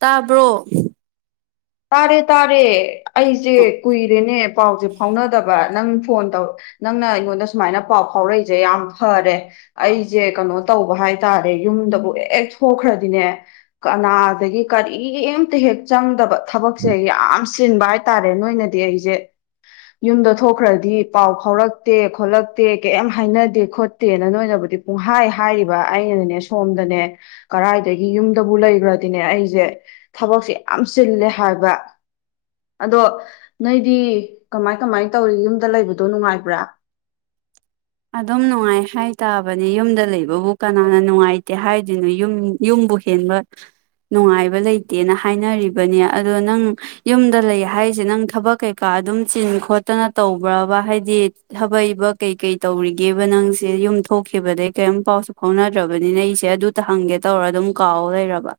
ꯇꯥꯕ꯭ꯔꯣ ꯇꯥꯔꯦ ꯇꯥꯔꯦ ꯑꯩꯁꯦ ꯀꯨꯏꯔꯦꯅꯦ ꯄꯥꯎꯁꯦ ꯐꯥꯎꯅꯗꯕ ꯅꯪ ꯐꯣꯟ ꯇꯧ ꯅꯪꯅ ꯑꯩꯉꯣꯟꯗ ꯁꯨꯃꯥꯏꯅ ꯄꯥꯎ ꯐꯥꯎꯔꯛꯏꯖꯦ ꯌꯥꯝ ꯐꯔꯦ ꯑꯩꯖꯦ ꯀꯩꯅꯣ ꯇꯧꯕ ꯍꯥꯏꯇꯥꯔꯦ ꯌꯨꯝꯗꯕꯨ ꯍꯦꯛ ꯊꫭꯛꯈ꯭ꯔꯗꯤꯅꯦ ꯀꯅꯥꯗꯒꯤ ꯀꯔꯤꯝꯇ ꯍꯦꯛ ꯆꯪꯗꯕ ꯊꯕꯛꯁꯦ ꯌꯥꯝ ꯆꯤꯟꯕ ꯍꯥꯏꯇꯥꯔꯦ ꯅꯣꯏꯅꯗꯤ ꯑꯩꯖꯦ ꯌꯨꯝꯗ ꯊꯣꯛꯈ꯭ꯔꯗꯤ ꯄꯥꯎ ꯐꯥꯎꯔꯛꯇꯦ ꯈꯣꯠꯂꯛꯇꯦ ꯀꯩꯝ ꯍꯥꯏꯅꯗꯦ ꯈꯣꯠꯇꯦꯅ ꯅꯣꯏꯅꯕꯨꯗꯤ ꯄꯨꯡꯍꯥꯏ ꯍꯥꯏꯔꯤꯕ ꯑꯩꯅꯅꯦ ꯁꯣꯝꯗꯅꯦ ꯀꯔꯥꯏꯗꯒꯤ ꯌꯨꯝꯗꯕꯨ ꯂꯩꯈ꯭ꯔꯗꯤꯅꯦ ꯑꯩꯁꯦ ꯊꯕꯛꯁꯦ ꯌꯥꯝ ꯆꯤꯜꯂꯦ ꯍꯥꯏꯕ ꯑꯗꯣ ꯅꯣꯏꯗꯤ ꯀꯃꯥꯏ ꯀꯃꯥꯏ ꯇꯧꯔꯤ ꯌꯨꯝꯗ ꯂꯩꯕꯗꯣ ꯅꯨꯡꯉꯥꯏꯕ꯭ꯔꯥ ꯑꯗꯨꯝ ꯅꯨꯡꯉꯥꯏ ꯍꯥꯏ ꯇꯥꯕꯅꯦ ꯌꯨꯝꯗ ꯂꯩꯕꯕꯨ ꯀꯅꯥꯅ ꯅꯨꯡꯉꯥꯏꯇꯦ ꯍꯥꯏꯗꯣꯏꯅꯣ ꯌꯨꯝ ꯌꯨꯝꯕꯨ ꯍꯦꯟꯕ ꯅꯨꯡꯉꯥꯏꯕ ꯂꯩꯇꯦꯅ ꯍꯥꯏꯅꯔꯤꯕꯅꯤ ꯑꯗꯣ ꯅꯪ ꯌꯨꯝꯗ ꯂꯩ ꯍꯥꯏꯔꯤꯖꯦ ꯅꯪ ꯊꯕꯛ ꯀꯩꯀꯥ ꯑꯗꯨꯝ ꯆꯤꯟ ꯈꯣꯠꯇꯅ ꯇꯧꯕ꯭ꯔꯕ ꯍꯥꯏꯗꯤ ꯊꯥꯕꯛ ꯏꯕꯛ ꯀꯩꯀꯩ ꯇꯧꯔꯤꯒꯦꯕ ꯅꯪꯁꯦ ꯌꯨꯝ ꯊꯣꯛꯈꯤꯕꯗꯒꯤꯩ ꯀꯔꯤꯝ ꯄꯥꯎꯁꯨ ꯐꯥꯎꯅꯗ꯭ꯔꯕꯅꯤꯅ ꯑꯩꯁꯦ ꯑꯗꯨ ꯇ ꯍꯪꯒꯦ ꯇꯧꯔ ꯑꯗꯨꯝ ꯀꯥꯎ ꯂꯩꯔꯕ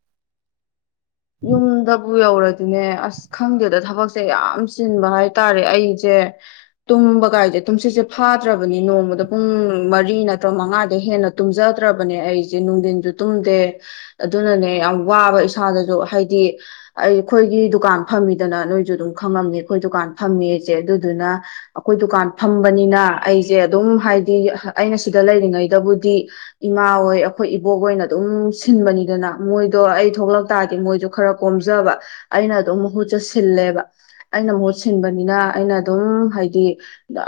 ꯌꯨꯝꯗꯕꯨ ꯌꯧꯔ ꯑꯗꯨꯅꯦ ꯑꯁ ꯈꯪꯗꯦꯗ ꯊꯕꯛꯁꯦ ꯌꯥꯝ ꯆꯤꯟꯕ ꯍꯥꯏꯇꯥꯔꯦ ꯑꯩꯁꯦ ꯇꯨꯝꯕ ꯀꯥꯏꯖꯦ ꯇꯨꯝꯁꯤꯠꯁꯦ ꯐꯥꯗ꯭ꯔꯕꯅꯤ ꯅꯣꯡꯃꯗ ꯄꯨꯡ ꯃꯔꯤ ꯅꯠꯇ꯭ꯔ ꯃꯉꯥꯗ ꯍꯦꯟꯅ ꯇꯨꯝꯖꯗ꯭ꯔꯕꯅꯦ ꯑꯩꯁꯦ ꯅꯨꯡꯊꯤꯟꯁꯨ ꯇꯨꯝꯗꯦ ꯑꯗꯨꯅꯅꯦ ꯌꯥꯝ ꯋꯥꯕ ꯏꯁꯥꯗꯁꯨ ꯍꯥꯏꯗꯤ ꯑꯩ ꯑꯩꯈꯣꯏꯒꯤ ꯗꯨꯀꯥꯟ ꯐꯝꯃꯤꯗꯅ ꯅꯣꯏꯁꯨ ꯑꯗꯨꯝ ꯈꯪꯉꯝꯅꯤ ꯑꯩꯈꯣꯏ ꯗꯨꯀꯥꯟ ꯐꯝꯃꯤ ꯖꯦ ꯑꯗꯨꯗꯨꯅ ꯑꯈꯣꯏ ꯗꯨꯀꯥꯟ ꯐꯝꯕꯅꯤꯅ ꯑꯩꯖꯦ ꯑꯗꯨꯝ ꯍꯥꯏꯗꯤ ꯑꯩꯅ ꯁꯤꯗ ꯂꯩꯔꯤꯉꯩꯗꯕꯨꯗꯤ ꯏꯃꯥ ꯍꯣꯏ ꯑꯈꯣꯏ ꯏꯕꯣꯛ ꯍꫭꯏꯅ ꯑꯗꯨꯝ ꯁꯤꯟꯕꯅꯤꯗꯅ ꯃꯣꯏꯗꯣ ꯑꯩ ꯊꯣꯛꯂꯛ ꯇꯥꯔꯗꯤ ꯃꯣꯏꯁꯨ ꯈꯔ ꯀꯣꯝꯖꯕ ꯑꯩꯅ ꯑꯗꯨꯝ ꯃꯍꯨꯠꯁꯦ ꯁꯤꯜꯂꯦꯕ ꯑꯩꯅ ꯃꯍꯨꯠ ꯁꯤꯟꯕꯅꯤꯅ ꯑꯩꯅ ꯑꯗꯨꯝ ꯍꯥꯏꯗꯤ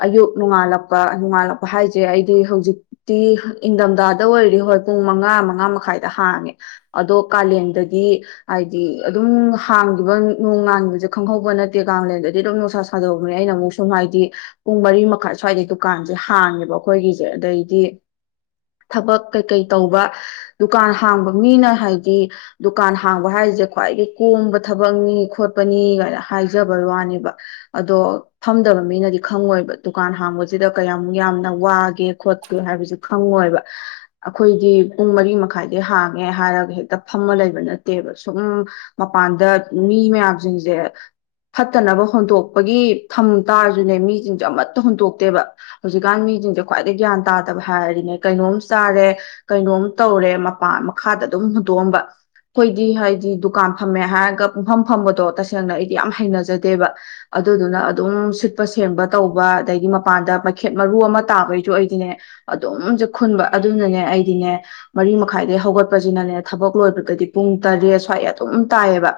ꯑꯌꯨꯛ ꯅꯣꯡꯉꯥꯜꯂꯛꯄ ꯅꯣꯡꯉꯥꯜꯂꯛꯄ ꯍꯥꯏꯁꯦ ꯑꯩꯗꯤ ꯍꯧꯖꯤꯛꯇꯤ ꯏꯪꯊꯝꯊꯥꯗ ꯑꯣꯏꯔꯗꯤ ꯍꯣꯏ ꯄꯨꯡ ꯃꯉꯥ ꯃꯉꯥ ꯃꯈꯥꯏꯗ ꯍꯥꯡꯉꯦ ꯑꯗꯣ ꯀꯥꯂꯦꯟꯗꯗꯤ ꯍꯥꯏꯗꯤ ꯑꯗꯨꯝ ꯍꯡꯒꯤꯕ ꯅꯣꯡꯉꯥꯟꯕꯖꯦ ꯈꯪꯍꯧꯕ ꯅꯠꯇꯦ ꯀꯂꯦꯟꯗꯗꯤ ꯑꯗꯨꯝ ꯅꯨꯡꯁꯥ ꯁꯥꯗꫭꯔꯛꯄꯅꯤ ꯑꯩꯅ ꯑꯃꯨꯛ ꯁꯨꯝ ꯍꯥꯏꯗꯤ ꯄꯨꯡ ꯃꯔꯤ ꯃꯈꯥꯏ ꯁ꯭ꯋꯥꯏꯗꯩ ꯗꯨꯀꯥꯟꯁꯦ ꯍꯥꯡꯉꯦꯕ ꯑꯩꯈꯣꯏꯒꯤꯁꯦ ꯑꯗꯩꯗꯤ ꯊꯕꯛ ꯀꯩꯀꯩ ꯇꯧꯕ ꯗꯨꯀꯥꯟ ꯍꯥꯡꯕ ꯃꯤꯅ ꯍꯥꯏꯗꯤ ꯗꯨꯀꯥꯟ ꯍꯥꯡꯕ ꯍꯥꯏꯁꯦ ꯈ꯭ꯋꯥꯏꯗꯒꯤ ꯀꯣꯝꯕ ꯊꯕꯛꯅꯤ ꯈꯣꯠꯄꯅꯤ ꯀꯥꯏꯅ ꯍꯥꯏꯖꯕꯩ ꯋꯥꯅꯦꯕ ꯑꯗꯣ ꯐꯝꯗꯕ ꯃꯤꯅꯗꯤ ꯈꯪꯉꯣꯏꯕ ꯗꯨꯀꯥꯟ ꯍꯥꯡꯕꯁꯤꯗ ꯀꯌꯥꯝꯃꯨꯛ ꯌꯥꯝꯅ ꯋꯥꯒꯦ ꯈꯣꯠꯀꯦ ꯍꯥꯏꯕꯖꯤ ꯈꯪꯉꯣꯏꯕ ꯑꯈꯣꯏꯒꯤ ꯄꯨꯡ ꯃꯔꯤ ꯃꯈꯥꯏꯗꯩ ꯍꯥꯡꯉꯦ ꯍꯥꯏꯔꯒ ꯍꯦꯛꯇ ꯐꯝꯃ ꯂꯩꯕꯅꯠ ꯇꯦꯕ ꯁꯨꯝ ꯃꯄꯥꯟꯗ ꯃꯤ ꯃꯌꯥꯝꯖꯤꯡꯖꯦ ꯐꯠꯇꯅꯕ ꯍꯨꯟꯇꯣꯛꯄꯒꯤ ꯊꯝ ꯇꯥꯔꯖꯨꯅꯦ ꯃꯤꯁꯤꯡꯁꯦ ꯑꯃꯠꯇ ꯍꯨꯟꯇꯣꯛꯇꯦꯕ ꯍꯧꯖꯤꯛꯀꯥꯟ ꯃꯤꯖꯤꯡꯖꯦ ꯈ꯭ꯋꯥꯏꯗꯒꯤꯩ ꯒ꯭ꯌꯥꯟ ꯇꯥꯗꯕ ꯍꯥꯏꯔꯗꯤꯅꯦ ꯀꯩꯅꯣꯝ ꯆꯥꯔꯦ ꯀꯩꯅꯣꯝ ꯇꯧꯔꯦ ꯃꯄꯥꯟ ꯃꯈꯥꯗ ꯑꯗꯨꯝ ꯍꯨꯟꯇꯣꯛꯑꯝꯕ ꯑꯩꯈꯣꯏꯗꯤ ꯍꯥꯏꯗꯤ ꯗꯨꯀꯥꯟ ꯐꯝꯃꯦ ꯍꯥꯏꯔꯒ ꯄꯨꯡꯐꯝ ꯐꯝꯕꯗꯣ ꯇꯁꯦꯡꯅ ꯑꯩꯗꯤ ꯌꯥꯝ ꯍꯩꯅꯖꯗꯦꯕ ꯑꯗꯨꯗꯨꯅ ꯑꯗꯨꯝ ꯁꯤꯠꯄ ꯁꯦꯝꯕ ꯇꯧꯕ ꯑꯩꯗꯒꯤ ꯃꯄꯥꯟꯗ ꯃꯩꯈꯦꯠ ꯃꯔꯨ ꯑꯃ ꯇꯥꯕꯩꯁꯨ ꯑꯩꯗꯤꯅꯦ ꯑꯗꯨꯝꯖꯦ ꯈꯨꯟꯕ ꯑꯗꯨꯅꯅꯦ ꯑꯩꯗꯤꯅꯦ ꯃꯔꯤ ꯃꯈꯥꯏꯗꯒꯤ ꯍꯧꯒꯠꯄꯁꯤꯅꯅꯦ ꯊꯕꯛ ꯂꯣꯏꯕꯗꯗꯤ ꯄꯨꯡ ꯇꯔꯦꯠ ꯁ꯭ꯋꯥꯏ ꯑꯗꯨꯝ ꯇꯥꯏꯌꯦꯕ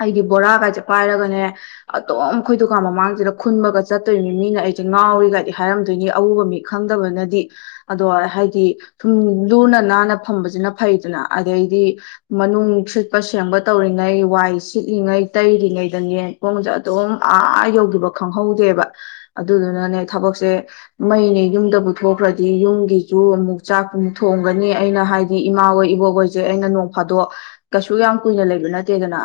ꯑꯩꯗꯤ ꯕꯣꯔꯥꯒꯥꯏꯁꯦ ꯄꯥꯏꯔꯒꯅꯦ ꯑꯗꯨꯝ ꯑꯩꯈꯣꯏ ꯗꯨꯀꯥꯟ ꯃꯃꯥꯡꯁꯤꯗ ꯈꯨꯟꯕꯒ ꯆꯠꯇꯣꯏꯅꯤ ꯃꯤꯅ ꯑꯩꯁꯦ ꯉꯥꯎꯔꯤꯒꯥꯏꯗꯤ ꯍꯥꯏꯔꯝꯗꯣꯏꯅꯤ ꯑꯎꯕ ꯃꯤ ꯈꯪꯗꯕꯅꯗꯤ ꯑꯗꯣ ꯍꯥꯏꯗꯤ ꯁꯨꯝ ꯂꯨꯅ ꯅꯥꯟꯅ ꯐꯝꯕꯁꯤꯅ ꯐꯩꯗꯅ ꯑꯗꯩꯗꯤ ꯃꯅꯨꯡ ꯁꯤꯠꯄ ꯁꯦꯡꯕ ꯇꯧꯔꯤꯉꯩ ꯋꯥꯏ ꯁꯤꯠꯂꯤꯉꯩ ꯇꯩꯔꯤꯉꯩꯗꯅꯦ ꯄꯣꯡꯁꯦ ꯑꯗꯨꯝ ꯑꯥ ꯌꯧꯗꯈꯤꯕ ꯈꯪꯍꯧꯗꯦꯕ ꯑꯗꯨꯗꯨꯅꯅꯦ ꯊꯕꯛꯁꯦ ꯃꯩꯅꯦ ꯌꯨꯝꯗ ꯄꯨꯊꯈ꯭ꯔꯗꯤ ꯌꯨꯝꯒꯤ ꯆꯨ ꯑꯃꯨꯛ ꯆꯥꯛꯛ ꯊꯣꯡꯒꯅꯤ ꯑꯩꯅ ꯍꯥꯏꯗꯤ ꯏꯃꯥꯍꯣꯏ ꯏꯕꯣꯛꯍꯣꯏꯁꯦ ꯑꯩꯅ ꯐꯥꯗꯣꯛ ꯀꯩꯁꯨ ꯌꯥꯝ ꯀꯨꯏꯅ ꯂꯩꯕ ꯅꯠꯇꯦꯗꯅ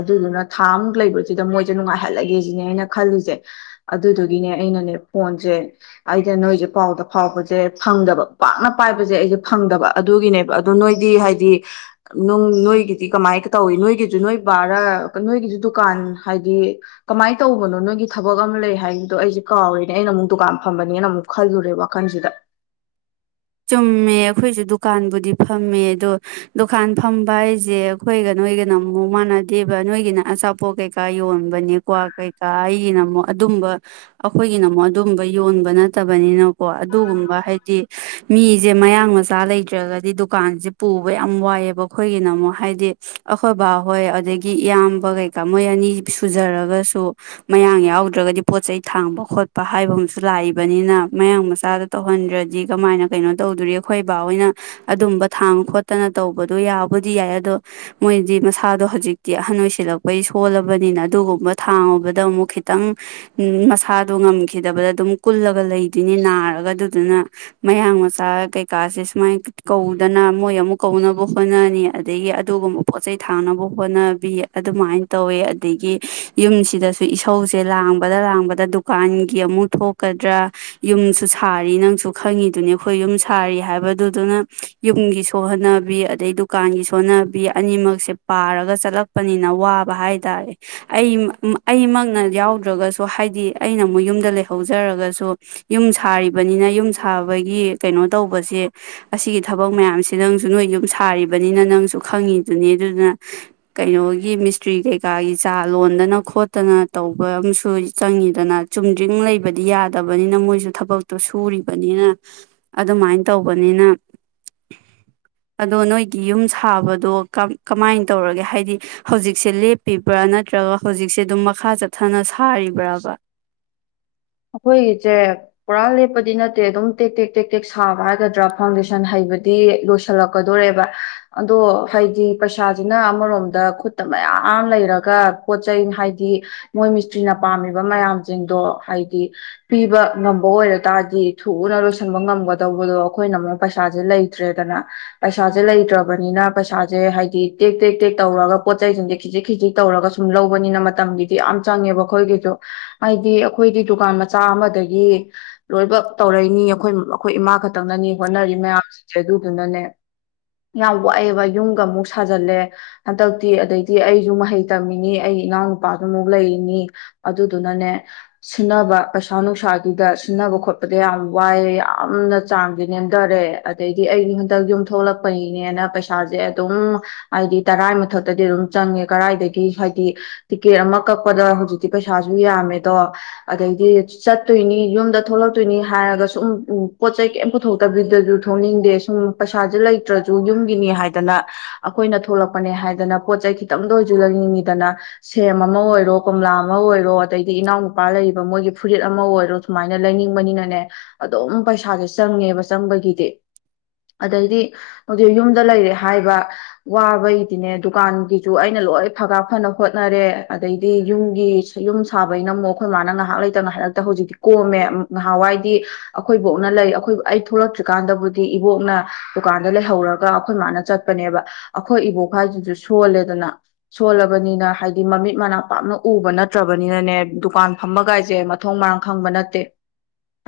ꯑꯗꯨꯗꯨꯅ ꯊꯥꯃꯨꯛ ꯂꯩꯕꯁꯤꯗ ꯃꯣꯏꯁꯦ ꯅꯨꯡꯉꯥꯏꯍꯜꯂꯒꯦ ꯁꯤꯅꯦ ꯑꯅ ꯈꯜꯂꯤꯁꯦ ꯑꯗꯨꯗꯨꯒꯤꯅꯦ ꯑꯩꯅꯅꯦ ꯐꯣꯟꯁꯦ ꯑꯩꯁ ꯅꯣꯏꯁꯦ ꯄꯥꯎꯗ ꯐꯥꯎꯕꯁꯦ ꯐꯪꯗꯕ ꯄꯥꯛꯅ ꯄꯥꯏꯕꯁꯦ ꯑꯩꯁꯦ ꯐꯪꯗꯕ ꯑꯗꯨꯒꯤꯅꯦꯕ ꯑꯗꯨ ꯅꯣꯏꯗꯤ ꯍꯥꯏꯗꯤ ꯅꯣꯏꯒꯤꯗꯤ ꯀꯃꯥꯏ ꯇꯧꯏꯤ ꯅꯣꯏꯒꯤꯁꯨ ꯅꯣꯏ ꯕꯥꯔ ꯅꯣꯏꯒꯤꯁꯨ ꯗꯨꯀꯥꯟ ꯍꯥꯏꯗꯤ ꯀꯃꯥꯏꯅ ꯇꯧꯕꯅꯣ ꯅꯣꯏꯒꯤ ꯊꯕꯛ ꯑꯃ ꯂꯩ ꯍꯥꯏꯕꯗꯣ ꯑꯩꯁꯦ ꯀꯥꯎꯋꯦꯅꯦ ꯑꯩꯅ ꯑꯃꯨꯛ ꯗꯨꯀꯥꯟ ꯐꯝꯕꯅꯦꯅ ꯑꯃꯨꯛ ꯈꯜꯂꯨꯔꯦ ꯋꯥꯈꯜꯁꯤꯗ ꯆꯨꯝꯃꯦ ꯑꯩꯈꯣꯏꯁꯨ ꯗꯨꯀꯥꯟꯕꯨꯗꯤ ꯐꯝꯃꯦ ꯑꯗꯣ ꯗꯨꯀꯥꯟ ꯐꯝꯕ ꯍꯥꯏꯁꯦ ꯑꯩꯈꯣꯏꯒ ꯅꯣꯏꯒꯅ ꯑꯃꯨꯛ ꯃꯥꯟꯅꯗꯦꯕ ꯅꯣꯏꯒꯤꯅ ꯑꯆꯥꯄꯣꯠ ꯀꯩꯀꯥ ꯌꯣꯟꯕꯅꯦ ꯀ꯭ꯋꯥꯛ ꯀꯩꯀꯥ ꯑꯩꯒꯤꯅ ꯑꯃꯨꯛ ꯑꯗꯨꯝꯕ ꯑꯩꯈꯣꯏꯒꯤꯅ ꯑꯃꯨꯛ ꯑꯗꯨꯝꯕ ꯌꯣꯟꯕ ꯅꯠꯇꯕꯅꯤꯅꯀꯣ ꯑꯗꯨꯒꯨꯝꯕ ꯍꯥꯏꯗꯤ ꯃꯤꯁꯦ ꯃꯌꯥꯡ ꯃꯆꯥ ꯂꯩꯇ꯭ꯔꯒꯗꯤ ꯗꯨꯀꯥꯟꯁꯦ ꯄꯨꯕ ꯌꯥꯝ ꯋꯥꯏꯑꯦꯕ ꯑꯩꯈꯣꯏꯒꯤꯅ ꯑꯃꯨꯛ ꯍꯥꯏꯗꯤ ꯑꯩꯈꯣꯏ ꯕꯥ ꯍꯣꯏ ꯑꯗꯒꯤ ꯏꯌꯥꯝꯕ ꯀꯩꯀꯥ ꯃꯣꯏ ꯑꯅꯤ ꯁꯨꯖꯔꯒꯁꯨ ꯃꯌꯥꯡ ꯌꯥꯎꯗ꯭ꯔꯒꯗꯤ ꯄꯣꯠ ꯆꯩ ꯊꯥꯡꯕ ꯈꯣꯠꯄ ꯍꯥꯏꯕ ꯑꯃꯁꯨ ꯂꯥꯛꯏꯕꯅꯤꯅ ꯃꯌꯥꯡ ꯃꯆꯥꯗ ꯇꯧꯍꯟꯗ꯭ꯔꯗꯤ ꯀꯃꯥꯏꯅ ꯀꯩꯅꯣ ꯇꯧꯗꯣꯔꯤ ꯑꯩꯈꯣꯏ ꯏꯕꯥ ꯍꯣꯏꯅ ꯑꯗꯨꯝꯕ ꯊꯥꯡ ꯈꯣꯠꯇꯅ ꯇꯧꯕꯗꯣ ꯌꯥꯕꯨꯗꯤ ꯌꯥꯏ ꯑꯗꯣ ꯃꯣꯏꯗꯤ ꯃꯁꯥꯗꯣ ꯍꯧꯖꯤꯛꯇꯤ ꯑꯍꯟ ꯑꯣꯏꯁꯤꯜꯂꯛꯄꯩ ꯁꯣꯜꯂꯕꯅꯤꯅ ꯑꯗꯨꯒꯨꯝꯕ ꯊꯥꯡꯉꯨꯕꯗ ꯑꯃꯨꯛ ꯈꯤꯇꯪ ꯃꯁꯥꯗꯣ ꯉꯝꯈꯤꯗꯕꯗ ꯑꯗꯨꯝ ꯀꯨꯜꯂꯒ ꯂꯩꯗꯣꯏꯅꯤ ꯅꯥꯔꯒ ꯑꯗꯨꯗꯨꯅ ꯃꯌꯥꯡ ꯃꯆꯥ ꯀꯩꯀꯥꯁꯦ ꯁꯨꯃꯥꯏꯅ ꯀꯧꯗꯅ ꯃꯣꯏ ꯑꯃꯨꯛ ꯀꯧꯅꯕ ꯍꯣꯠꯅꯅꯤ ꯑꯗꯒꯤ ꯑꯗꯨꯒꯨꯝꯕ ꯄꯣꯠ ꯆꯩꯩ ꯊꯥꯡꯅꯕ ꯍꯣꯠꯅꯕꯤ ꯑꯗꯨꯃꯥꯏꯅ ꯇꯧꯋꯦ ꯑꯗꯒꯤ ꯌꯨꯝꯁꯤꯗꯁꯨ ꯏꯁꯧꯁꯦ ꯂꯥꯡꯕꯗ ꯂꯥꯡꯕꯗ ꯗꯨꯀꯥꯟꯒꯤ ꯑꯃꯨꯛ ꯊꯣꯛꯀꯗ꯭ꯔꯥ ꯌꯨꯝꯁꯨ ꯁꯥꯔꯤ ꯅꯪꯁꯨ ꯈꯪꯉꯤꯗꯨꯅꯦ ꯑꯩꯈꯣꯏ ꯌꯨꯝ ꯁꯥꯔꯤ ꯍꯥꯏꯕꯗꯨꯗꯨꯅ ꯌꯨꯝꯒꯤ ꯁꯣꯟꯍꯅꯕꯤ ꯑꯗꯩ ꯗꯨꯀꯥꯟꯒꯤ ꯁꯣꯟꯅꯕꯤ ꯑꯅꯤꯃꯛꯁꯦ ꯄꯥꯔꯒ ꯆꯠꯂꯛꯄꯅꯤꯅ ꯋꯥꯕ ꯍꯥꯏꯇꯥꯔꯦ ꯑꯩ ꯑꯩꯃꯛꯅ ꯌꯥꯎꯗ꯭ꯔꯒꯁꯨ ꯍꯥꯏꯗꯤ ꯑꯩꯅ ꯑꯃꯨꯛ ꯌꯨꯝꯗ ꯂꯩꯍꯧꯖꯔꯒꯁꯨ ꯌꯨꯝ ꯁꯥꯔꯤꯕꯅꯤꯅ ꯌꯨꯝ ꯁꯥꯕꯒꯤ ꯀꯩꯅꯣ ꯇꯧꯕꯁꯦ ꯑꯁꯤꯒꯤ ꯊꯕꯛ ꯃꯌꯥꯝꯁꯦ ꯅꯪꯁꯨ ꯅꯣꯏ ꯌꯨꯝ ꯁꯥꯔꯤꯕꯅꯤꯅ ꯅꯪꯁꯨ ꯈꯪꯉꯤꯗꯨꯅꯤ ꯑꯗꯨꯗꯨꯅ ꯀꯩꯅꯣꯒꯤ ꯃꯤꯁꯇ꯭ꯔꯤ ꯀꯩꯀꯥꯒꯤ ꯆꯥ ꯂꯣꯟꯗꯅ ꯈꯣꯠꯇꯅ ꯇꯧꯕ ꯑꯃꯁꯨ ꯆꯪꯉꯤꯗꯅ ꯆꯨꯝꯗ꯭ꯔꯤꯡ ꯂꯩꯕꯗꯤ ꯌꯥꯗꯕꯅꯤꯅ ꯃꯣꯏꯁꯨ ꯊꯕꯛꯇꯣ ꯁꯨꯔꯤꯕꯅꯤꯅ ꯑꯗꯨꯃꯥꯏꯅ ꯇꯧꯕꯅꯤꯅ ꯑꯗꯣ ꯅꯣꯏꯒꯤ ꯌꯨꯝ ꯁꯥꯕꯗꯣ ꯀꯃꯥꯏꯅ ꯇꯧꯔꯒꯦ ꯍꯥꯏꯗꯤ ꯍꯧꯖꯤꯛꯁꯦ ꯂꯦꯞꯄꯤꯕ꯭ꯔꯥ ꯅꯠꯇ꯭ꯔꯒ ꯍꯧꯖꯤꯛꯁꯦ ꯑꯗꯨꯝ ꯃꯈꯥ ꯆꯠꯊꯅ ꯁꯥꯔꯤꯕ꯭ꯔꯕ ꯑꯩꯈꯣꯏꯒꯤꯁꯦ ꯄꯨꯔꯥ ꯂꯦꯞꯄꯗꯤ ꯅꯠꯇꯦ ꯑꯗꯨꯝ ꯇꯦꯛ ꯇꯦꯛ ꯇꯦꯛ ꯇꯦꯛ ꯁꯥꯕ ꯍꯥꯏꯒꯗ꯭ꯔꯥ ꯐꯥꯎꯟꯗꯦꯁꯟ ꯍꯩꯕꯗꯤ ꯂꯣꯏꯁꯤꯜꯂꯛꯀꯗꯣꯔꯦꯕ ꯑꯗꯣ ꯍꯥꯏꯗꯤ ꯄꯩꯁꯥꯁꯤꯅ ꯑꯃꯔꯣꯝꯗ ꯈꯨꯠꯇ ꯃꯌꯥꯝ ꯂꯩꯔꯒ ꯄꯣꯠ ꯆꯩ ꯍꯥꯏꯗꯤ ꯃꯣꯏ ꯃꯤꯁꯇ꯭ꯔꯤꯅ ꯄꯥꯝꯃꯤꯕ ꯃꯌꯥꯝꯁꯤꯡꯗꯣ ꯍꯥꯏꯗꯤ ꯍꯥꯏꯗꯤ ꯄꯤꯕ ꯉꯝꯕ ꯑꯣꯏꯔ ꯇꯥꯔꯗꯤ ꯊꯨꯅ ꯂꯣꯏꯁꯤꯟꯕ ꯉꯝꯒꯗꯧꯕꯗꯣ ꯑꯩꯈꯣꯏꯅ ꯑꯃꯨꯅ ꯄꯩꯁꯥꯁꯦ ꯂꯩꯇ꯭ꯔꯦꯗꯅ ꯄꯩꯁꯥꯁꯦ ꯂꯩꯇ꯭ꯔꯕꯅꯤꯅ ꯄꯩꯁꯥꯁꯦ ꯍꯥꯏꯗꯤ ꯇꯦꯛ ꯇꯦꯛ ꯇꯦꯛ ꯇꯧꯔꯒ ꯄꯣꯠ ꯆꯩꯁꯤꯡꯁꯦ ꯈꯤꯖꯤꯛ ꯈꯤꯖꯤꯛ ꯇꯧꯔꯒ ꯁꯨꯝ ꯂꯧꯕꯅꯤꯅ ꯃꯇꯝꯒꯤꯗꯤ ꯌꯥꯝ ꯆꯪꯉꯦꯕ ꯑꯩꯈꯣꯏꯒꯤꯁꯨ ꯍꯥꯏꯗꯤ ꯑꯩꯈꯣꯏꯗꯤ ꯗꯨꯀꯥꯟ ꯃꯆꯥ ꯑꯃꯗꯒꯤ ꯂꯣꯏꯕ ꯇꯧꯔꯛꯅꯤ ꯑꯩꯈꯣꯏ ꯑꯩꯈꯣꯏ ꯏꯃꯥ ꯈꯛꯇꯪꯅꯅꯤ ꯍꯣꯠꯅꯔꯤ ꯃꯌꯥꯝꯁꯤꯡꯁꯦ ꯑꯗꯨꯗꯨꯅꯅꯦ ꯌꯥꯝ ꯋꯥꯛꯑꯦꯕ ꯌꯨꯝꯒ ꯑꯃꯨꯛ ꯁꯥꯖꯜꯂꯦ ꯍꯟꯗꯛꯇꯤ ꯑꯗꯩꯗꯤ ꯑꯩꯁꯨ ꯃꯍꯩ ꯇꯝꯃꯤꯅꯤ ꯑꯩ ꯏꯅꯥꯎꯅꯨꯄꯥꯁꯨ ꯑꯃꯨꯛ ꯂꯩꯔꯤꯅꯤ ꯑꯗꯨꯗꯨꯅꯅꯦ ꯁꯤꯟꯅꯕ ꯄꯩꯁꯥ ꯅꯨꯡꯁꯥꯒꯤꯗ ꯁꯤꯟꯅꯕ ꯈꯣꯠꯄꯗ ꯌꯥꯝ ꯋꯥꯏꯑꯦ ꯌꯥꯝꯅ ꯆꯥꯡꯁꯦ ꯅꯦꯝꯊꯔꯦ ꯑꯗꯩꯗꯤ ꯑꯩꯗꯤ ꯍꯟꯗꯛ ꯌꯨꯝ ꯊꯣꯛꯂꯛꯄꯅꯤꯅꯦꯅ ꯄꯩꯁꯥꯁꯦ ꯑꯗꯨꯝ ꯍꯥꯏꯗꯤ ꯇꯔꯥꯏ ꯃꯊꯛꯇꯗꯤ ꯑꯗꯨꯝ ꯆꯪꯉꯦ ꯀꯔꯥꯏꯗꯒꯤ ꯍꯥꯏꯗꯤ ꯇꯤꯛꯀꯦꯠ ꯑꯃ ꯀꯛꯄꯗ ꯍꯧꯖꯤꯛꯇꯤ ꯄꯩꯁꯥꯁꯨ ꯌꯥꯝꯃꯦꯗꯣ ꯑꯗꯩꯗꯤ ꯆꯠꯇꯣꯏꯅꯤ ꯌꯨꯝꯗ ꯊꯣꯛꯂꯛꯇꯣꯏꯅꯤ ꯍꯥꯏꯔꯒ ꯁꯨꯝ ꯄꯣꯠ ꯆꯩ ꯀꯩꯝ ꯄꯨꯊꯣꯛꯇꯕꯤꯗꯁꯨ ꯊꯣꯛꯅꯤꯡꯗꯦ ꯁꯨꯝ ꯄꯩꯁꯥꯁꯦ ꯂꯩꯇ꯭ꯔꯁꯨ ꯌꯨꯝꯒꯤꯅꯤ ꯍꯥꯏꯗꯅ ꯑꯩꯈꯣꯏꯅ ꯊꯣꯛꯂꯛꯄꯅꯦ ꯍꯥꯏꯗꯅ ꯄꯣꯠ ꯆꯩꯩ ꯈꯤꯇꯪꯗ ꯑꯣꯏꯁꯨ ꯂꯩꯅꯤꯡꯉꯤꯗꯅ ꯁꯦꯝ ꯑꯃ ꯑꯣꯏꯔꯣ ꯀꯣꯝꯂꯥ ꯑꯃ ꯑꯣꯏꯔꯣ ꯑꯗꯩꯗꯤ ꯏꯅꯥꯎꯅꯨꯄꯥ ꯂꯩ ꯃꯣꯏꯒꯤ ꯐꯨꯔꯤꯠ ꯑꯃ ꯑꯣꯏꯔꯣ ꯁꯨꯃꯥꯏꯅ ꯂꯩꯅꯤꯡꯕꯅꯤꯅꯅꯦ ꯑꯗꯨꯝ ꯄꯩꯁꯥꯁꯦ ꯆꯪꯉꯦꯕ ꯆꯪꯕꯒꯤꯗꯤ ꯑꯗꯩꯗꯤ ꯍꯧꯖꯤꯛ ꯌꯨꯝꯗ ꯂꯩꯔꯦ ꯍꯥꯏꯕ ꯋꯥꯕꯒꯤꯗꯤꯅꯦ ꯗꯨꯀꯥꯟꯒꯤꯁꯨ ꯑꯩꯅ ꯂꯣꯏ ꯐꯒꯥ ꯐꯅ ꯍꯣꯠꯅꯔꯦ ꯑꯗꯩꯗꯤ ꯌꯨꯝꯒꯤ ꯌꯨꯝ ꯁꯥꯕꯩꯅ ꯑꯃꯨꯛ ꯑꯩꯈꯣꯏ ꯉꯥꯏꯍ ꯉꯥꯏꯍꯥꯛ ꯂꯩꯇꯅ ꯍꯥꯏꯔꯛꯇ ꯍꯧꯖꯤꯛꯇꯤ ꯀꯣꯝꯃꯦ ꯅꯍꯥꯟꯋꯥꯏꯗꯤ ꯑꯩꯈꯣꯏꯕꯣꯛꯅ ꯂꯩ ꯑꯩꯈꯣꯏ ꯑꯩ ꯊꯣꯛꯂꯛꯇ꯭ꯔꯤꯀꯥꯟꯗꯕꯨꯗꯤ ꯏꯕꯣꯛꯅ ꯗꯨꯀꯥꯟꯗ ꯂꯩꯍꯧꯔꯒ ꯑꯩꯈꯣꯏ ꯃꯥꯅ ꯆꯠꯄꯅꯦꯕ ꯑꯩꯈꯣꯏ ꯏꯕꯣꯛ ꯍꯥꯏꯁꯤꯁꯨ ꯁꯣꯜꯂꯦꯗꯅ ꯁꯣꯜꯂꯕꯅꯤꯅ ꯍꯥꯏꯗꯤ ꯃꯃꯤꯠ ꯃꯅꯥꯛ ꯄꯥꯞꯅ ꯎꯕ ꯅꯠꯇ꯭ꯔꯕꯅꯤꯅꯅꯦ ꯗꯨꯀꯥꯟ ꯐꯝꯃꯒ ꯁꯦ ꯃꯊꯣꯡ ꯃꯔꯥꯡ ꯈꯪꯕ ꯅꯠꯇꯦ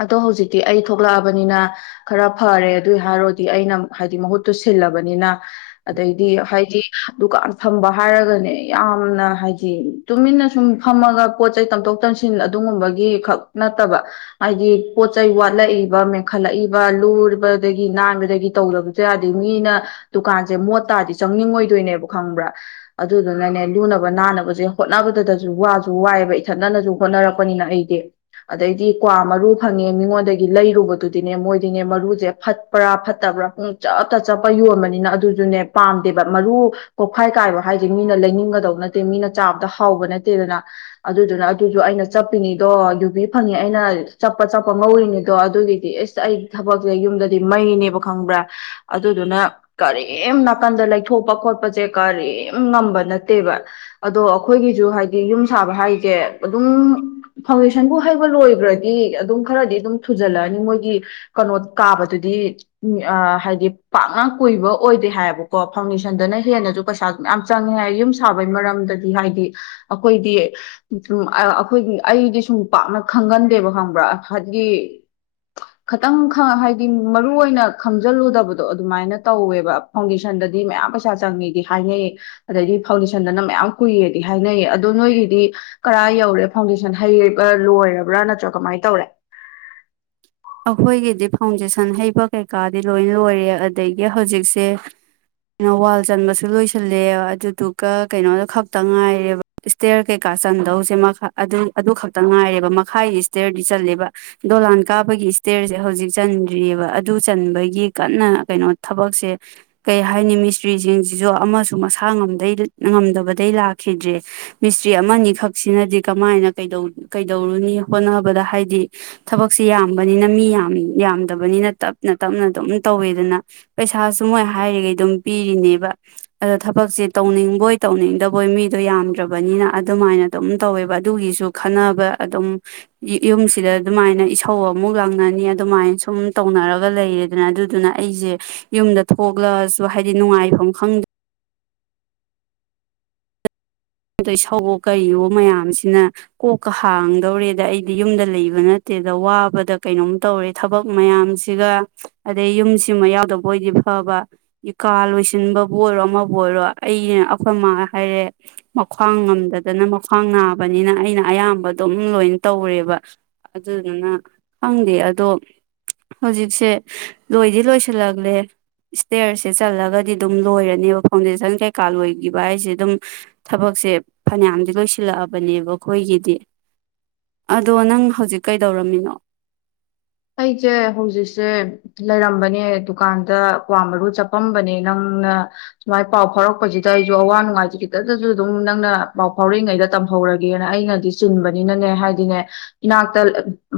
ꯑꯗꯣ ꯍꯧꯖꯤꯛꯇꯤ ꯑꯩ ꯊꯣꯛꯂꯛꯑꯕꯅꯤꯅ ꯈꯔ ꯐꯔꯦ ꯑꯗꯨ ꯍꯥꯏꯔꯣꯗꯤ ꯑꯩꯅ ꯍꯥꯏꯗꯤ ꯃꯍꯨꯠꯇꯨ ꯁꯤꯜꯂꯕꯅꯤꯅ ꯑꯗꯩꯗꯤ ꯍꯥꯏꯗꯤ ꯗꯨꯀꯥꯟ ꯐꯝꯕ ꯍꯥꯏꯔꯒꯅꯦ ꯌꯥꯝꯅ ꯍꯥꯏꯗꯤ ꯇꯨꯃꯤꯟꯅ ꯁꯨꯝ ꯐꯝꯃꯒ ꯄꯣꯠ ꯆꯩꯩ ꯇꯝꯊꯣꯛ ꯇꯝꯁꯤꯟ ꯑꯗꯨꯒꯨꯝꯕꯒꯤ ꯈꯛ ꯅꯠꯇꯕ ꯍꯥꯏꯗꯤ ꯄꯣꯠ ꯆꯩꯩ ꯋꯥꯠꯂꯛꯏꯕ ꯃꯦꯟꯈꯠꯂꯛꯏꯕ ꯂꯨꯕꯗꯒꯤ ꯅꯥꯟꯕꯗꯒꯤ ꯇꯧꯗꯕꯁꯨ ꯌꯥꯗꯦ ꯃꯤꯅ ꯗꯨꯀꯥꯟꯁꯦ ꯃꯣꯠ ꯇꯥꯗꯤ ꯆꯪꯅꯤꯡꯉꯣꯏꯗꯣꯏꯅꯦꯕ ꯈꯪꯕ꯭ꯔꯥ ꯑꯗꯨꯗꯨꯅꯅꯦ ꯂꯨꯅꯕ ꯅꯥꯟꯅꯕꯁꯦ ꯍꯣꯠꯅꯕꯗꯁꯨ ꯋꯥꯁꯨ ꯋꯥꯏꯑꯕ ꯏꯊꯠꯅꯅꯁꯨ ꯍꯣꯠꯅꯔꯛꯄ ꯄꯅꯤꯅ ꯑꯩꯗꯤ ꯑꯗꯩꯗꯤ ꯀ꯭ꯋꯥ ꯃꯔꯨ ꯐꯪꯉꯦ ꯃꯤꯉꯣꯟꯗꯒꯤ ꯂꯩꯔꯨꯕꯗꯨꯗꯤꯅꯦ ꯃꯣꯏꯗꯤꯅꯦ ꯃꯔꯨꯁꯦ ꯐꯠꯄ꯭ꯔꯥ ꯐꯠꯇꯕ꯭ꯔꯥ ꯄꯨꯡ ꯆꯞꯇ ꯆꯞꯄ ꯌꯣꯟꯕꯅꯤꯅ ꯑꯗꯨꯁꯨꯅꯦ ꯄꯥꯝꯗꯦꯕ ꯃꯔꯨ ꯀꯣꯛꯐꯥꯏ ꯀꯥꯏꯕ ꯍꯥꯏꯁꯦ ꯃꯤꯅ ꯂꯩꯅꯤꯡꯒꯗꯧ ꯅꯠꯇꯦ ꯃꯤꯅ ꯆꯥꯕꯗ ꯍꯥꯎꯕ ꯅꯠꯇꯦꯗꯅ ꯑꯗꯨꯗꯨꯅ ꯑꯗꯨꯁꯨ ꯑꯩꯅ ꯆꯠꯄꯤꯅꯤꯗꯣ ꯌꯨꯕꯤ ꯐꯪꯉꯤ ꯑꯩꯅ ꯆꯠꯄ ꯆꯠꯄ ꯉꯧꯔꯤꯅꯤꯗꯣ ꯑꯗꯨꯒꯤꯗꯤ ꯑꯦꯁ ꯑꯩ ꯊꯕꯛꯁꯦ ꯌꯨꯝꯗꯗꯤ ꯃꯩꯅꯦꯕ ꯈꯪꯕ꯭ꯔꯥ ꯑꯗꯨꯗꯨꯅ ꯀꯔꯤꯝ ꯅꯥꯀꯟꯗ ꯂꯩꯊꯣꯛꯄ ꯈꯣꯠꯄꯁꯦ ꯀꯔꯤꯝ ꯉꯝꯕ ꯅꯠꯇꯦꯕ ꯑꯗꯣ ꯑꯩꯈꯣꯏꯒꯤꯁꯨ ꯍꯥꯏꯗꯤ ꯌꯨꯝ ꯁꯥꯕ ꯍꯥꯏꯁꯦ ꯑꯗꯨꯝ ꯐꯥꯎꯟꯗꯦꯁꯟꯕꯨ ꯍꯩꯕ ꯂꯣꯏꯈ꯭ꯔꯗꯤ ꯑꯗꯨꯝ ꯈꯔꯗꯤ ꯑꯗꯨꯝ ꯊꯨꯖꯜꯂꯛꯑꯅꯤ ꯃꯣꯏꯒꯤ ꯀꯩꯅꯣ ꯀꯥꯕꯗꯨꯗꯤ ꯍꯥꯏꯗꯤ ꯄꯥꯛꯅ ꯀꯨꯏꯕ ꯑꯣꯏꯗꯦ ꯍꯥꯏꯌꯦꯕꯀꯣ ꯐꯥꯎꯟꯗꯦꯁꯟꯗꯅ ꯍꯦꯟꯅꯁꯨ ꯄꯩꯁꯥ ꯌꯥꯝꯌꯥꯝ ꯆꯪꯉꯦ ꯍꯥꯏ ꯌꯨꯝ ꯁꯥꯕꯩ ꯃꯔꯝꯗꯗꯤ ꯍꯥꯏꯗꯤ ꯑꯩꯈꯣꯏꯗꯤ ꯑꯩꯈꯣꯏꯒꯤ ꯑꯩꯗꯤ ꯁꯨꯝ ꯄꯥꯛꯅ ꯈꯪꯒꯟꯗꯦꯕ ꯈꯪꯕ꯭ꯔꯥ ꯍꯥꯏꯕꯗꯤ ꯈꯤꯇꯪ ꯍꯥꯏꯗꯤ ꯃꯔꯨꯏ ꯑꯣꯏꯅ ꯈꯪꯖꯤꯜꯂꯨꯗꯕꯗꯣ ꯑꯗꯨꯃꯥꯏꯅ ꯇꯧꯋꯦꯕ ꯐꯥꯎꯟꯗꯦꯁꯟꯗꯗꯤ ꯃꯌꯥꯝ ꯄꯩꯁꯥ ꯆꯪꯉꯤꯗꯤ ꯍꯥꯏꯅꯩꯌꯦ ꯑꯗꯩꯗꯤ ꯐꯥꯎꯟꯗꯦꯁꯟꯗꯅ ꯃꯌꯥꯝ ꯀꯨꯏꯌꯦꯗꯤ ꯍꯥꯏꯅꯩꯌꯦ ꯑꯗꯣ ꯅꯣꯏꯒꯤꯗꯤ ꯀꯔꯥ ꯌꯧꯔꯦ ꯐꯥꯎꯟꯗꯦꯁꯟ ꯍꯩ ꯂꯣꯏꯔꯕ꯭ꯔꯥ ꯅꯠꯇ꯭ꯔꯥ ꯀꯃꯥꯏꯅ ꯇꯧꯔꯦ ꯑꯩꯈꯣꯏꯒꯤꯗꯤ ꯐꯥꯎꯟꯗꯦꯁꯟ ꯍꯩꯕ ꯀꯩꯀꯥꯗꯤ ꯂꯣꯏ ꯂꯣꯏꯔꯦ ꯑꯗꯒꯤ ꯍꯧꯖꯤꯛꯁꯦꯩꯅ ꯋꯥꯜ ꯆꯟꯕꯁꯨ ꯂꯣꯏꯁꯤꯜꯂꯦ ꯑꯗꯨꯗꯨꯒ ꯀꯩꯅꯣꯗ ꯈꯛꯇ ꯉꯥꯏꯔꯦꯕ ꯏꯁꯇꯦꯌꯔ ꯀꯩꯀꯥ ꯆꯟꯗꯧꯁꯦ ꯑꯗꯨ ꯈꯛꯇ ꯉꯥꯏꯔꯦꯕ ꯃꯈꯥꯏꯒꯤ ꯏꯁꯇꯦꯌꯔꯗꯤ ꯆꯜꯂꯦꯕ ꯗꯣꯂꯥꯟ ꯀꯥꯞ ꯑꯩꯈꯣꯏꯒꯤ ꯏꯁꯇꯦꯔꯁꯦ ꯍꯧꯖꯤꯛ ꯆꯟꯗ꯭ꯔꯤꯑꯕ ꯑꯗꯨ ꯆꯟꯕꯒꯤ ꯀꯟꯅ ꯀꯩꯅꯣ ꯊꯕꯛꯁꯦ ꯀꯩ ꯍꯥꯏꯅꯤ ꯃꯤꯁꯇ꯭ꯔꯤꯁꯤꯡꯁꯤꯁꯨ ꯑꯃꯁꯨ ꯃꯁꯥ ꯉꯝꯗꯩ ꯉꯝꯗꯕꯗꯩ ꯂꯥꯛꯈꯤꯗ꯭ꯔꯦ ꯃꯤꯁꯇ꯭ꯔꯤ ꯑꯃꯅꯤꯈꯛꯁꯤꯅꯗꯤ ꯀꯃꯥꯏꯅ ꯀꯩꯗꯧꯔꯨꯅꯤ ꯍꯣꯠꯅꯕꯗ ꯍꯥꯏꯗꯤ ꯊꯕꯛꯁꯦ ꯌꯥꯝ ꯝꯕꯅꯤꯅ ꯃꯤ ꯌꯥꯝ ꯌꯥꯝꯗꯕꯅꯤꯅ ꯇꯞꯅ ꯇꯞꯅ ꯑꯗꯨꯝ ꯇꯧꯋꯦꯗꯅ ꯄꯩꯁꯥꯁꯨ ꯃꯣꯏ ꯍꯥꯏꯔꯤꯈꯩ ꯑꯗꯨꯝ ꯄꯤꯔꯤꯅꯦꯕ ꯑꯗꯣ ꯊꯕꯛꯁꯦ ꯇꯧꯅꯤꯡꯕꯣꯏ ꯇꯧꯅꯤꯡꯗꯕꯣꯏ ꯃꯤꯗꯣ ꯌꯥꯝꯗ꯭ꯔꯕꯅꯤꯅ ꯑꯗꯨꯃꯥꯏꯅ ꯑꯗꯨꯝ ꯇꯧꯋꯦꯕ ꯑꯗꯨꯒꯤꯁꯨ ꯈꯟꯅꯅꯕ ꯑꯗꯨꯝ ꯌꯨꯝꯁꯤꯗ ꯑꯗꯨꯃꯥꯏꯅ ꯊꯧ ꯑꯃꯨꯛ ꯂꯥꯡꯅꯅꯤ ꯑꯗꯨꯃꯥꯏꯅ ꯁꯨꯝ ꯇꯧꯅꯔꯒ ꯂꯩꯔꯦꯗꯅ ꯑꯗꯨꯗꯨꯅ ꯑꯩꯁꯦ ꯌꯨꯝꯗ ꯊꯣꯛꯂꯁꯨ ꯍꯥꯏꯗꯤ ꯅꯨꯡꯉꯥꯏꯐꯝ ꯈꯪꯗꯦ ꯑꯗꯩ ꯁꯎ ꯀꯌꯣ ꯃꯌꯥꯝꯁꯤꯅ ꯀꯣꯛꯀ ꯍꯥꯡꯗꯧꯔꯦꯗ ꯑꯩꯗꯤ ꯌꯨꯝꯗ ꯂꯩꯕ ꯅꯠꯇꯦꯗ ꯋꯥꯕꯗ ꯀꯩꯅꯣꯝ ꯇꯧꯔꯦ ꯊꯕꯛ ꯃꯌꯥꯝꯁꯤꯒ ꯑꯗꯩ ꯌꯨꯝꯁꯤꯃ ꯌꯥꯎꯗꯕ ꯑꯣꯏꯗꯤ ꯐꯕ ꯀꯥ ꯂꯣꯏꯁꯤꯟꯕꯕꯨ ꯑꯣꯏꯔꯣ ꯑꯃꯕꯨ ꯑꯣꯏꯔꯣ ꯑꯩꯅ ꯑꯩꯈꯣꯏ ꯃꯥ ꯍꯥꯏꯔꯦ ꯃꯈ꯭ꯋꯥꯡ ꯉꯝꯗꯗꯅ ꯃꯈ꯭ꯡ ꯅꯥꯕꯅꯤꯅ ꯑꯩꯅ ꯑꯌꯥꯝꯕ ꯑꯗꯨꯝ ꯂꯣꯏ ꯇꯧꯔꯦꯕ ꯑꯗꯨꯗꯨꯅ ꯈꯪꯗꯦ ꯑꯗꯣ ꯍꯧꯖꯤꯛꯁꯦ ꯂꯣꯏꯗꯤ ꯂꯣꯏꯁꯤꯜꯂꯛꯂꯦ ꯏꯁꯇꯦꯔꯁꯦ ꯆꯠꯂꯒꯗꯤ ꯑꯗꯨꯝ ꯂꯣꯏꯔꯅꯦꯕ ꯐꯥꯎꯟꯗꯦꯁꯟ ꯀꯩꯀꯥ ꯂꯣꯏꯈꯤꯕ ꯍꯥꯏꯁꯦ ꯑꯗꯨꯝ ꯊꯕꯛꯁꯦ ꯐꯅꯌꯥꯝꯗꯤ ꯂꯣꯏꯁꯤꯜꯂꯛꯑꯕꯅꯦꯕ ꯑꯩꯈꯣꯏꯒꯤꯗꯤ ꯑꯗꯣ ꯅꯪ ꯍꯧꯖꯤꯛ ꯀꯩꯗꯧꯔꯝꯃꯤꯅꯣ ꯑꯩꯁꯦ ꯍꯧꯖꯤꯛꯁꯦ ꯂꯩꯔꯝꯕꯅꯦ ꯗꯨꯀꯥꯟꯗ ꯀ꯭ꯋꯥ ꯃꯔꯨ ꯆꯠꯄꯝꯕꯅꯦ ꯅꯪꯅ ꯁꯨꯃꯥꯏꯅ ꯄꯥꯎ ꯐꯥꯎꯔꯛꯄꯁꯤꯗ ꯑꯩꯁꯨ ꯑꯋꯥ ꯅꯨꯡꯉꯥꯏꯁꯦ ꯈꯤꯇꯇꯁꯨ ꯑꯗꯨꯝ ꯅꯪꯅ ꯄꯥꯎ ꯐꯥꯎꯔꯛꯏꯉꯩꯗ ꯇꯝꯍꯧꯔꯒꯦꯅ ꯑꯩꯅꯗꯤ ꯆꯤꯟꯕꯅꯤꯅꯅꯦ ꯍꯥꯏꯗꯤꯅꯦ ꯏꯅꯥꯛꯇ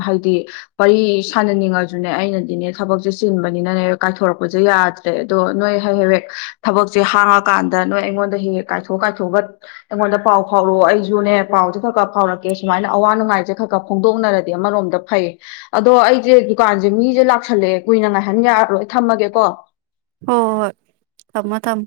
ꯍꯥꯏꯗꯤ ꯄꯔꯤ ꯁꯥꯟꯅꯅꯤꯡꯉꯁꯨꯅꯦ ꯑꯩꯅꯗꯤꯅꯦ ꯊꯕꯛꯁꯦ ꯆꯤꯟꯕꯅꯤꯅꯅꯦ ꯀꯥꯏꯊꯣꯔꯛꯄꯁꯦ ꯌꯥꯗ꯭ꯔꯦ ꯑꯗꯣ ꯅꯣꯏ ꯍ ꯍ ꯍꯦꯛ ꯊꯕꯛꯁꯦ ꯍꯥꯡꯉꯀꯥꯟꯗ ꯅꯣꯏ ꯑꯩꯉꯣꯟꯗ ꯍꯦꯛ ꯍꯦꯛ ꯀꯥꯏꯊꯣꯛ ꯀꯥꯏꯊꯣꯛꯑꯒ ꯑꯩꯉꯣꯟꯗ ꯄꯥꯎ ꯐꯥꯎꯔꯛꯑꯣ ꯑꯩꯁꯨꯅꯦ ꯄꯥꯎꯁꯦ ꯈꯔ ꯈꯔ ꯐꯥꯎꯔꯛꯀꯦ ꯁꯨꯃꯥꯏꯅ ꯑꯋꯥ ꯅꯨꯡꯉꯥꯏꯁꯦ ꯈꯔ ꯈꯔ ꯐꯣꯡꯗꯣꯛꯅꯔꯗꯤ ꯑꯃꯔꯣꯝꯗ ꯐꯩ ꯑꯗꯣ ꯑꯩ ꯑꯩꯁꯦ ꯗꯨꯀꯥꯟꯁꯦ ꯃꯤꯁꯦ ꯂꯥꯛꯁꯜꯂꯛꯑꯦ ꯀꯨꯏꯅ ꯉꯥꯏꯍꯟ ꯌꯥꯔꯔꯣꯏ ꯊꯝꯃꯒꯦꯀꯣ ꯍꯣꯏ ꯍꯣꯏ ꯊꯝꯃꯣ ꯊꯝꯃ